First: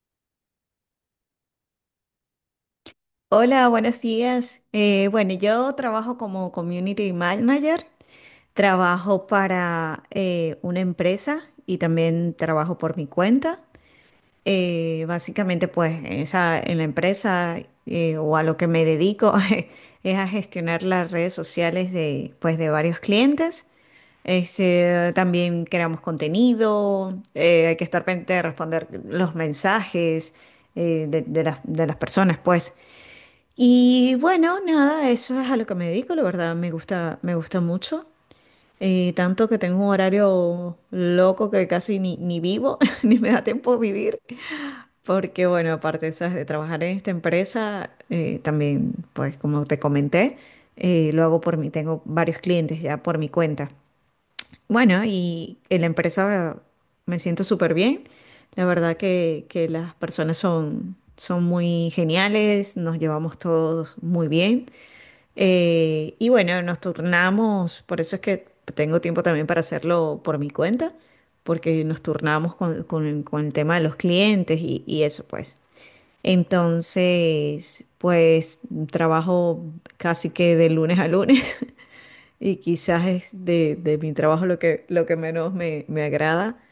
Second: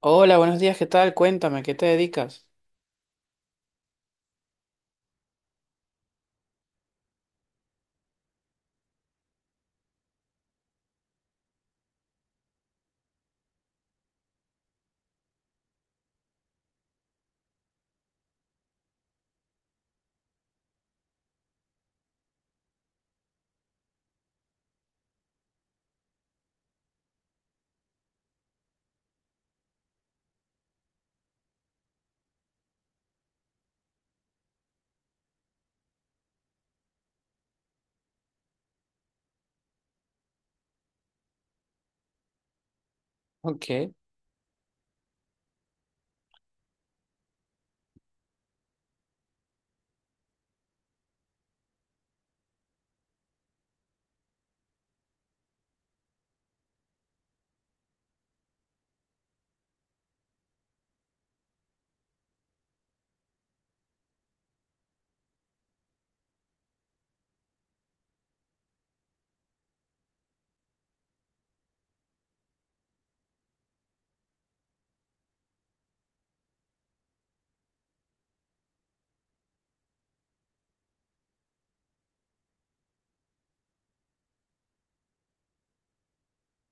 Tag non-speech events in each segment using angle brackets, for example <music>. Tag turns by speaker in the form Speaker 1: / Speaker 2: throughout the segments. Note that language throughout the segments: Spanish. Speaker 1: Hola, buenos días, ¿qué tal? Cuéntame, ¿qué te dedicas?
Speaker 2: Hola, buenos días. Bueno, yo trabajo como Community Manager, trabajo para una empresa y también trabajo por mi cuenta. Básicamente, pues esa, en la empresa o a lo que me dedico <laughs> es a gestionar las redes sociales pues, de varios clientes. Este, también creamos contenido, hay que estar pendiente de responder los mensajes de de las personas, pues. Y bueno, nada, eso es a lo que me dedico, la verdad, me gusta mucho. Tanto que tengo un horario loco que casi ni vivo, <laughs> ni me da
Speaker 1: Ok,
Speaker 2: tiempo de vivir. Porque bueno, aparte, ¿sabes?, de trabajar en esta empresa, también, pues como te comenté, lo hago por mí, tengo varios clientes ya por mi cuenta. Bueno, y en la empresa me siento súper bien. La verdad que las personas son muy geniales, nos llevamos todos muy bien. Y bueno, nos turnamos, por eso es que tengo tiempo también para hacerlo por mi cuenta, porque nos turnamos con el tema de los clientes y eso pues. Entonces, pues trabajo casi que de lunes a lunes, <laughs> y quizás es de mi trabajo lo lo que menos me agrada,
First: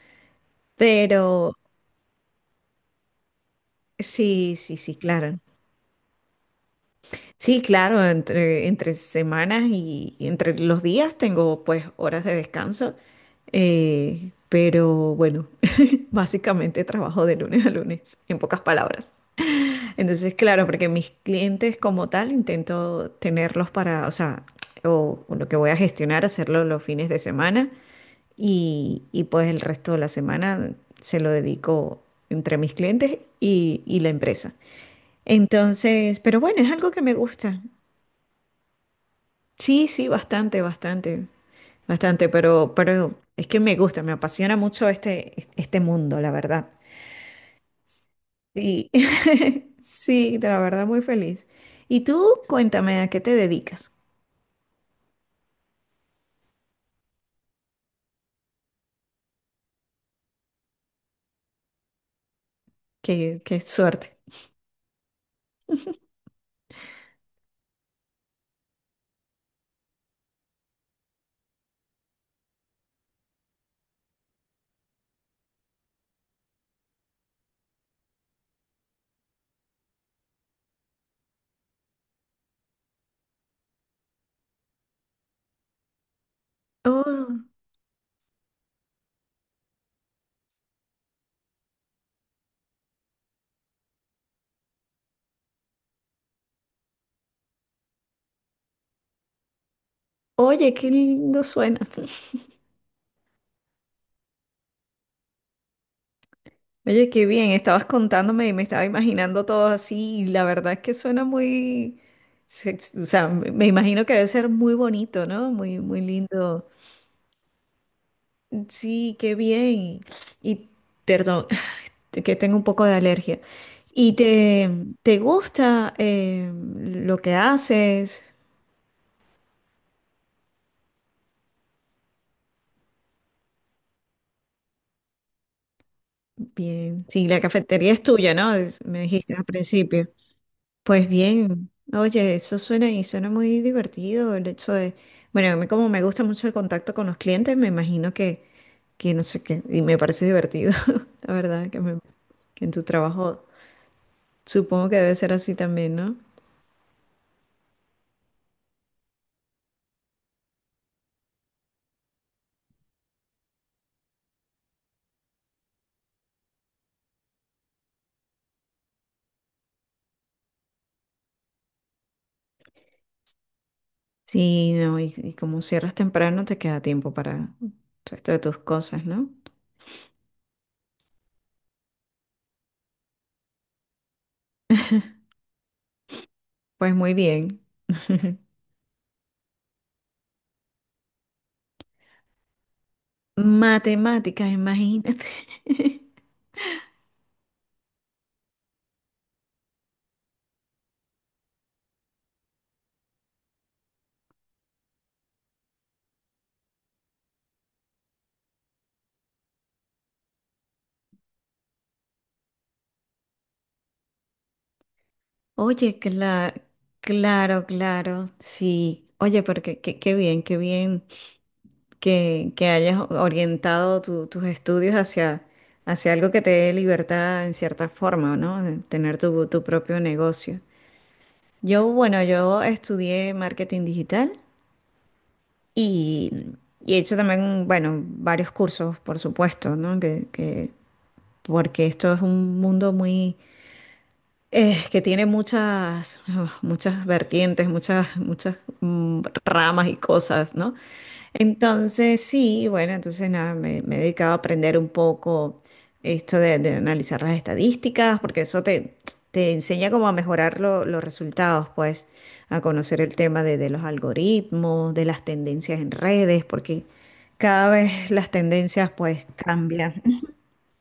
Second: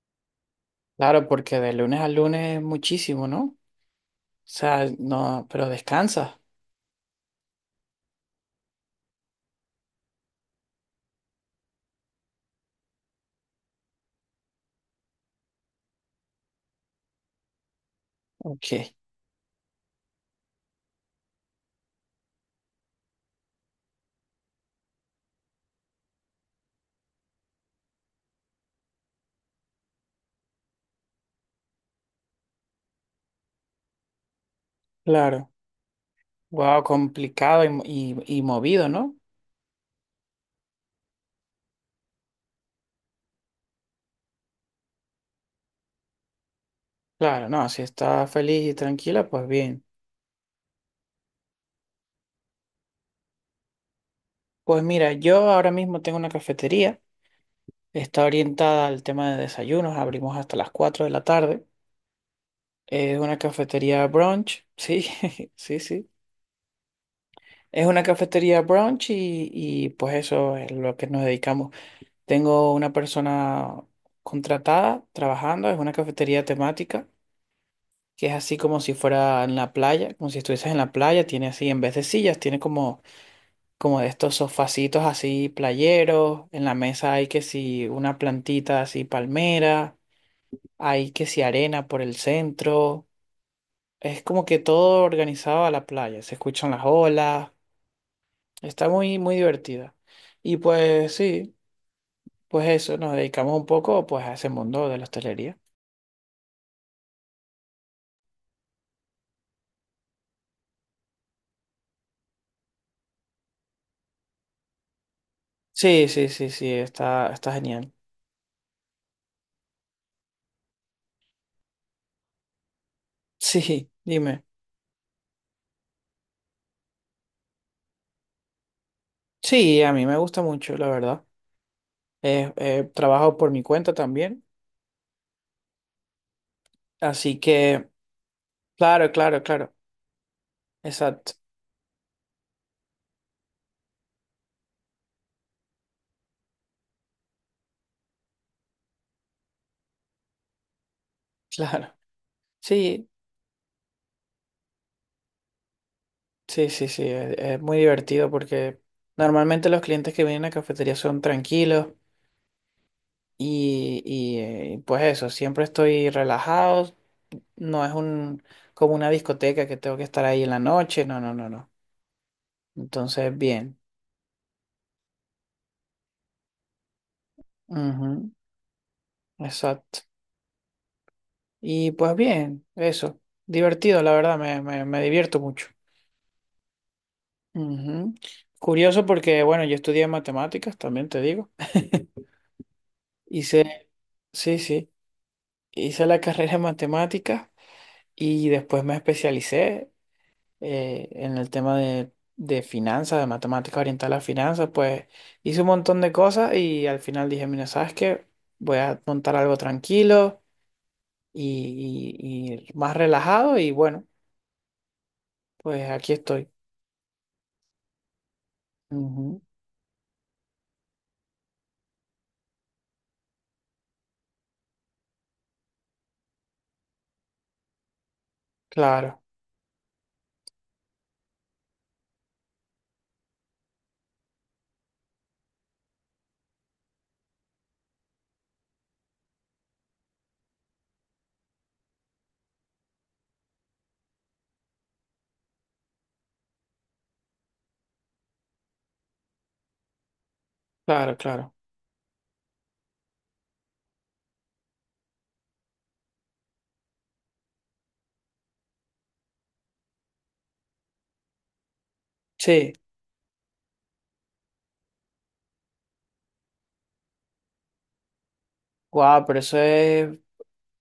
Speaker 1: claro,
Speaker 2: pero
Speaker 1: porque de lunes a lunes es muchísimo, ¿no? O
Speaker 2: sí, sí,
Speaker 1: sea,
Speaker 2: sí, claro.
Speaker 1: no, pero descansas.
Speaker 2: Sí, claro, entre semanas y entre los días tengo pues horas de descanso, pero bueno, <laughs> básicamente trabajo de lunes a lunes, en pocas
Speaker 1: Ok,
Speaker 2: palabras. Entonces, claro, porque mis clientes como tal intento tenerlos para, o sea, o lo que voy a gestionar, hacerlo los fines de semana. Y pues el resto de la semana se lo dedico entre mis clientes y la empresa.
Speaker 1: claro.
Speaker 2: Entonces, pero bueno, es
Speaker 1: Wow,
Speaker 2: algo que me gusta.
Speaker 1: complicado y, y movido, ¿no?
Speaker 2: Sí, sí, bastante, bastante, bastante, pero es que me gusta, me apasiona mucho este, este mundo, la verdad.
Speaker 1: Claro, no, si estás feliz y
Speaker 2: Sí,
Speaker 1: tranquila, pues
Speaker 2: <laughs>
Speaker 1: bien.
Speaker 2: sí, de la verdad muy feliz. Y tú, cuéntame, ¿a qué te dedicas?
Speaker 1: Pues mira, yo ahora mismo tengo una cafetería, está orientada al tema de desayunos, abrimos hasta las 4 de la tarde. Es una
Speaker 2: Qué, qué
Speaker 1: cafetería
Speaker 2: suerte.
Speaker 1: brunch, sí, <laughs> sí, sí. Es una cafetería brunch y pues eso es lo que nos dedicamos. Tengo una persona contratada trabajando, es una cafetería temática, que es así como si fuera en la playa, como si estuvieses en la playa, tiene así, en vez de sillas, tiene como, como de estos sofacitos así playeros, en la mesa hay que
Speaker 2: Oh,
Speaker 1: si una plantita así palmera, hay que si arena por el centro, es como que todo organizado a la playa, se escuchan las olas, está muy, muy divertida. Y
Speaker 2: oye, qué
Speaker 1: pues
Speaker 2: lindo
Speaker 1: sí,
Speaker 2: suena. <laughs>
Speaker 1: pues eso, nos dedicamos un poco pues a ese mundo de la hostelería.
Speaker 2: Oye, qué bien, estabas contándome y me estaba imaginando todo así, y la verdad es que suena muy, o sea, me imagino que debe ser muy bonito, ¿no? Muy, muy
Speaker 1: Sí, sí, sí,
Speaker 2: lindo.
Speaker 1: sí, está, está genial. <laughs>
Speaker 2: Sí, qué bien. Y perdón, <sighs> que tengo un poco de alergia.
Speaker 1: Sí,
Speaker 2: ¿Y
Speaker 1: dime.
Speaker 2: te gusta lo que haces?
Speaker 1: Sí, a mí me gusta mucho, la verdad. Trabajo por mi cuenta también.
Speaker 2: Bien. Sí,
Speaker 1: Así
Speaker 2: la
Speaker 1: que,
Speaker 2: cafetería es tuya, ¿no? Me
Speaker 1: claro,
Speaker 2: dijiste
Speaker 1: claro,
Speaker 2: al
Speaker 1: claro.
Speaker 2: principio. Pues
Speaker 1: Exacto,
Speaker 2: bien, oye, eso suena y suena muy divertido, el hecho de, bueno, a mí como me gusta mucho el contacto con los clientes, me imagino que no sé qué, y me parece divertido, <laughs> la
Speaker 1: <laughs>
Speaker 2: verdad,
Speaker 1: claro.
Speaker 2: que en tu
Speaker 1: Sí,
Speaker 2: trabajo supongo que debe ser así también, ¿no?
Speaker 1: sí, sí, sí. Es muy divertido porque normalmente los clientes que vienen a cafetería son tranquilos y, y pues eso, siempre estoy relajado. No es un, como una discoteca que tengo que estar ahí en la noche. No, no, no, no. Entonces, bien.
Speaker 2: Sí, no, y como cierras temprano, te queda tiempo para el
Speaker 1: Ujú.
Speaker 2: resto de tus cosas, ¿no?
Speaker 1: Exacto. Y pues bien, eso. Divertido, la verdad, me
Speaker 2: <laughs>
Speaker 1: divierto mucho.
Speaker 2: Pues muy bien.
Speaker 1: Ujú.
Speaker 2: <laughs>
Speaker 1: Curioso porque, bueno, yo estudié matemáticas, también te digo. Hice,
Speaker 2: Matemáticas,
Speaker 1: sí, sí,
Speaker 2: imagínate.
Speaker 1: hice
Speaker 2: <laughs>
Speaker 1: la <laughs> carrera en matemáticas y después me especialicé en el tema de finanzas, de matemáticas orientadas a las finanzas. Pues hice un montón de cosas y al final dije, mira, ¿sabes qué? Voy a montar algo tranquilo y más relajado y bueno, pues
Speaker 2: Oye,
Speaker 1: aquí estoy.
Speaker 2: claro, claro, claro, sí.
Speaker 1: Ujú.
Speaker 2: Oye, pero qué, qué bien que hayas orientado tus estudios hacia, hacia algo que te dé libertad en cierta forma, ¿no? De tener
Speaker 1: Claro,
Speaker 2: tu, tu propio negocio. Yo, bueno, yo estudié marketing digital y, y he hecho también, bueno, varios cursos, por supuesto, ¿no? Que, porque esto es un mundo muy que tiene muchas, <sighs> muchas vertientes, muchas, ramas y cosas, ¿no?
Speaker 1: claro, claro.
Speaker 2: Entonces, sí, bueno, entonces nada, me he dedicado a aprender un poco esto de analizar las estadísticas, porque eso te enseña cómo a mejorar los resultados, pues, a
Speaker 1: Sí,
Speaker 2: conocer el tema de los algoritmos, de las tendencias en redes, porque cada vez las tendencias,
Speaker 1: guau,
Speaker 2: pues,
Speaker 1: pero
Speaker 2: cambian.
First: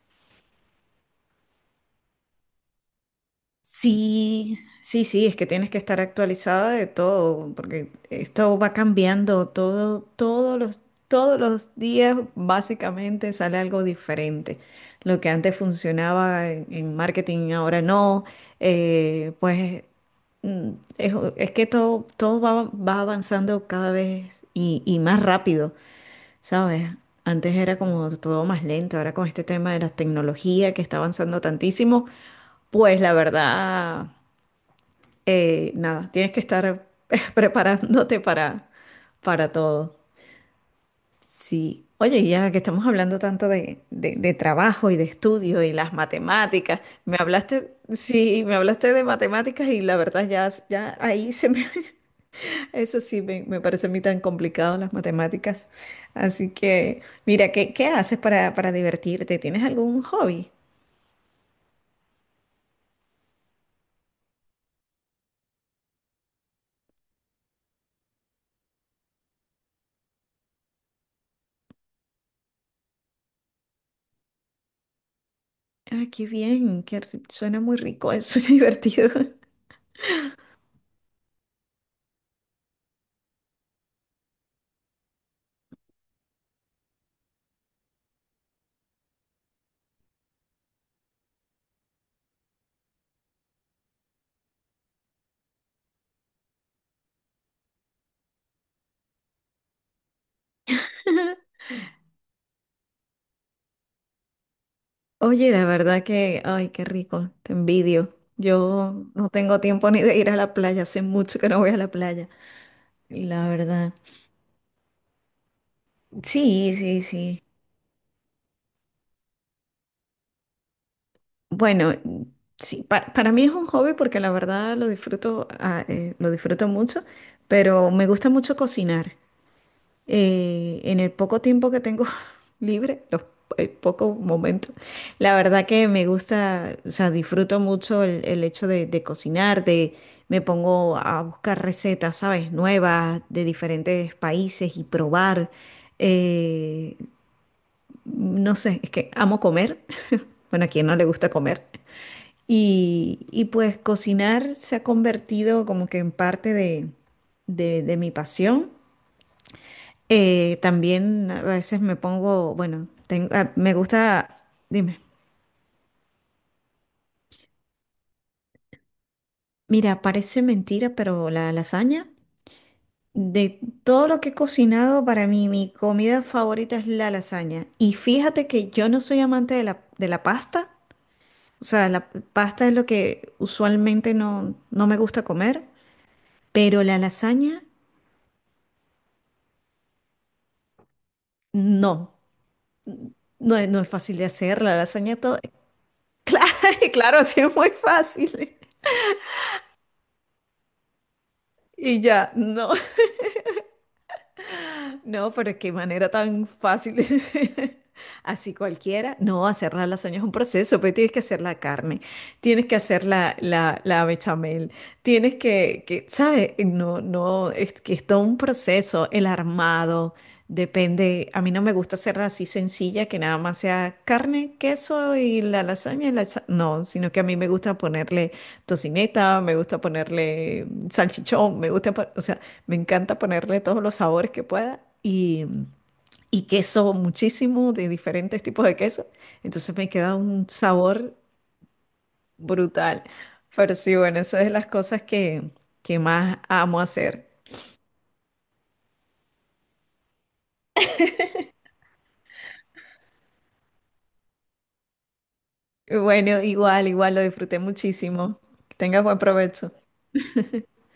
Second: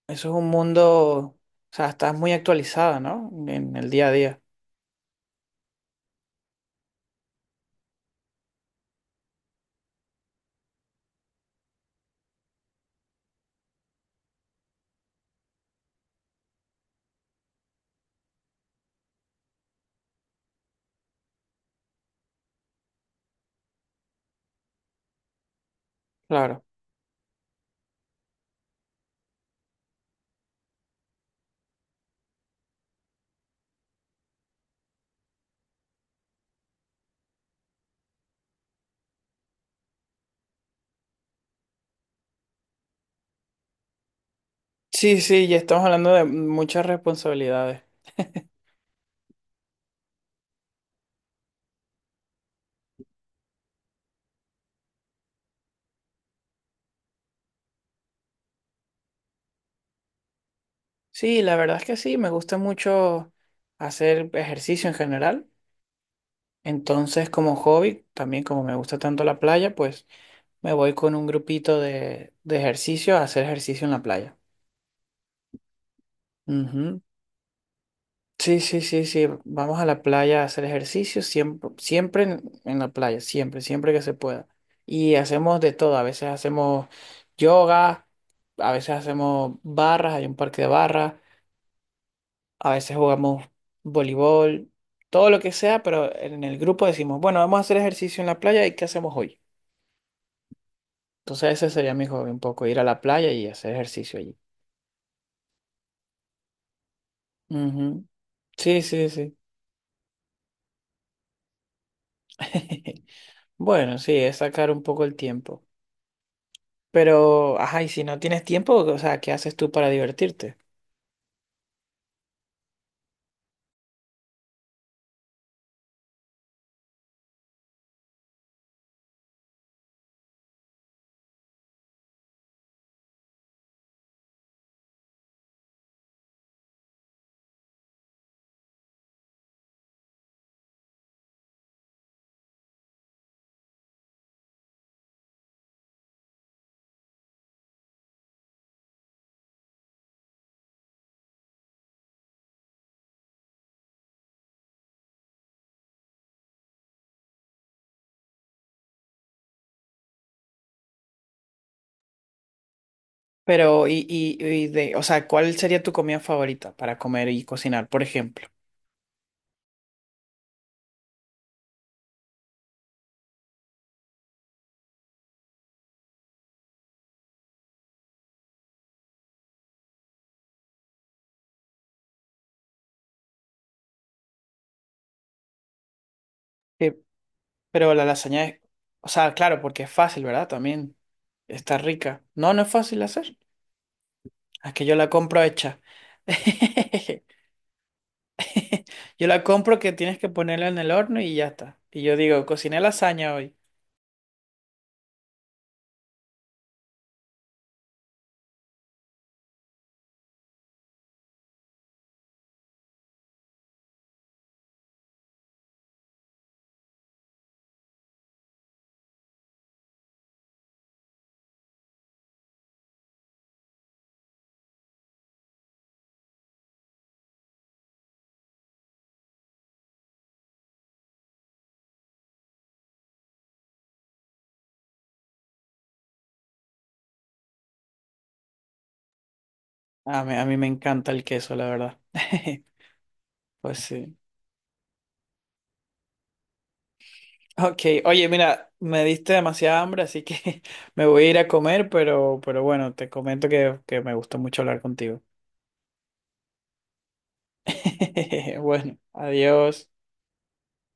Speaker 1: eso es un mundo, o sea, estás muy actualizada, ¿no? En el día a día.
Speaker 2: Sí, sí, sí, es que tienes que estar actualizada de todo, porque esto va cambiando todo, todos todos los días básicamente sale algo diferente. Lo que antes funcionaba en marketing, ahora no. eh, pues mm, es que todo, todo va, va avanzando cada vez y más rápido.
Speaker 1: Claro.
Speaker 2: ¿Sabes? Antes era como todo más lento, ahora con este tema de la tecnología que está avanzando tantísimo, pues la verdad, nada, tienes que estar <laughs> preparándote para todo. Sí. Oye, y ya que estamos hablando tanto de, de trabajo y de
Speaker 1: Sí, sí, ya
Speaker 2: estudio y
Speaker 1: estamos
Speaker 2: las
Speaker 1: hablando de
Speaker 2: matemáticas,
Speaker 1: muchas
Speaker 2: me hablaste,
Speaker 1: responsabilidades.
Speaker 2: sí, me hablaste de matemáticas y la verdad ya, ya ahí se me, <laughs> eso sí me parece a mí tan complicado las matemáticas. Así que, mira, ¿qué, qué haces para divertirte? ¿Tienes algún hobby?
Speaker 1: Sí, la verdad es que sí, me gusta mucho hacer ejercicio en general. Entonces, como hobby, también como me gusta tanto la playa, pues me voy con un grupito de ejercicio a hacer ejercicio en la playa.
Speaker 2: Ah, qué bien,
Speaker 1: Ujú.
Speaker 2: qué suena muy rico, suena <laughs>
Speaker 1: Sí, sí, sí,
Speaker 2: divertido.
Speaker 1: sí. Vamos a la playa a hacer ejercicio, siempre, siempre en la playa, siempre, siempre que se pueda. Y hacemos de todo, a veces hacemos yoga, a veces hacemos barras, hay un parque de barras, a veces jugamos voleibol, todo lo que sea, pero en el grupo decimos, bueno, vamos a hacer ejercicio en la playa y ¿qué hacemos hoy? Entonces
Speaker 2: <laughs>
Speaker 1: ese sería mi hobby, un poco ir a la playa y hacer ejercicio allí.
Speaker 2: Oye, la verdad que, ay, qué rico, te
Speaker 1: Ujú.
Speaker 2: envidio.
Speaker 1: Sí,
Speaker 2: Yo
Speaker 1: sí,
Speaker 2: no
Speaker 1: sí.
Speaker 2: tengo tiempo ni de ir a la playa, hace mucho que no voy a la playa,
Speaker 1: <laughs>
Speaker 2: la verdad.
Speaker 1: Bueno, sí, es sacar un poco el tiempo.
Speaker 2: Sí, sí, sí.
Speaker 1: Pero, ajá, y si no tienes tiempo, o sea, ¿qué haces tú para divertirte?
Speaker 2: Bueno, sí, para mí es un hobby porque la verdad lo disfruto, lo disfruto mucho, pero me gusta mucho cocinar. En el poco tiempo que tengo <laughs> libre, los pocos momentos, la verdad que me gusta, o sea, disfruto mucho el hecho de cocinar, de me pongo a buscar recetas, ¿sabes?, nuevas de diferentes países y probar. Eh, no sé, es que amo comer. <laughs> Bueno, a quien no le gusta comer. Y pues cocinar se ha convertido como que en parte de, de mi pasión. También a veces me pongo, bueno, me
Speaker 1: Pero,
Speaker 2: gusta,
Speaker 1: de,
Speaker 2: dime,
Speaker 1: o sea, ¿cuál sería tu comida favorita para comer y cocinar, por ejemplo?
Speaker 2: mira, parece mentira, pero la lasaña, de todo lo que he cocinado, para mí mi comida favorita es la lasaña. Y fíjate que yo no soy amante de de la pasta. O sea, la pasta es lo que usualmente no, no me gusta comer, pero
Speaker 1: Eh,
Speaker 2: la lasaña
Speaker 1: pero la lasaña es, o sea, claro, porque es fácil, ¿verdad? También está
Speaker 2: no.
Speaker 1: rica. No, no es fácil de hacer.
Speaker 2: No es, no es fácil de hacer,
Speaker 1: Es
Speaker 2: la
Speaker 1: que yo la
Speaker 2: lasaña todo.
Speaker 1: compro
Speaker 2: <laughs>
Speaker 1: hecha.
Speaker 2: Claro,
Speaker 1: <laughs>
Speaker 2: claro, sí es muy fácil.
Speaker 1: Yo la compro que tienes que ponerla en el horno y ya está.
Speaker 2: Y
Speaker 1: Y yo
Speaker 2: ya,
Speaker 1: digo,
Speaker 2: no.
Speaker 1: cociné lasaña hoy.
Speaker 2: <laughs> No, pero qué manera tan fácil. <laughs> Así cualquiera. No, hacer la lasaña es un proceso, pues tienes que hacer la carne, tienes que hacer la, la bechamel, tienes que, ¿sabes? No, no, es que es todo un proceso, el armado, depende. A mí no me gusta hacerla así sencilla, que nada más sea carne, queso y la lasaña. No, sino que a mí me gusta ponerle tocineta, me gusta ponerle salchichón, me gusta, o sea, me encanta ponerle todos los sabores que pueda y queso muchísimo de diferentes tipos de queso. Entonces me queda
Speaker 1: A
Speaker 2: un
Speaker 1: mí me encanta
Speaker 2: sabor
Speaker 1: el queso, la verdad. <laughs>
Speaker 2: brutal. Pero
Speaker 1: Pues
Speaker 2: sí,
Speaker 1: sí.
Speaker 2: bueno, esa es de las cosas que más amo hacer.
Speaker 1: Ok, oye, mira, me diste demasiada hambre, así que <laughs> me voy a ir a comer, pero bueno, te comento que me gustó mucho hablar contigo.
Speaker 2: Y bueno, igual, igual lo disfruté muchísimo.
Speaker 1: <laughs>
Speaker 2: Que
Speaker 1: Bueno,
Speaker 2: tengas buen provecho.
Speaker 1: adiós.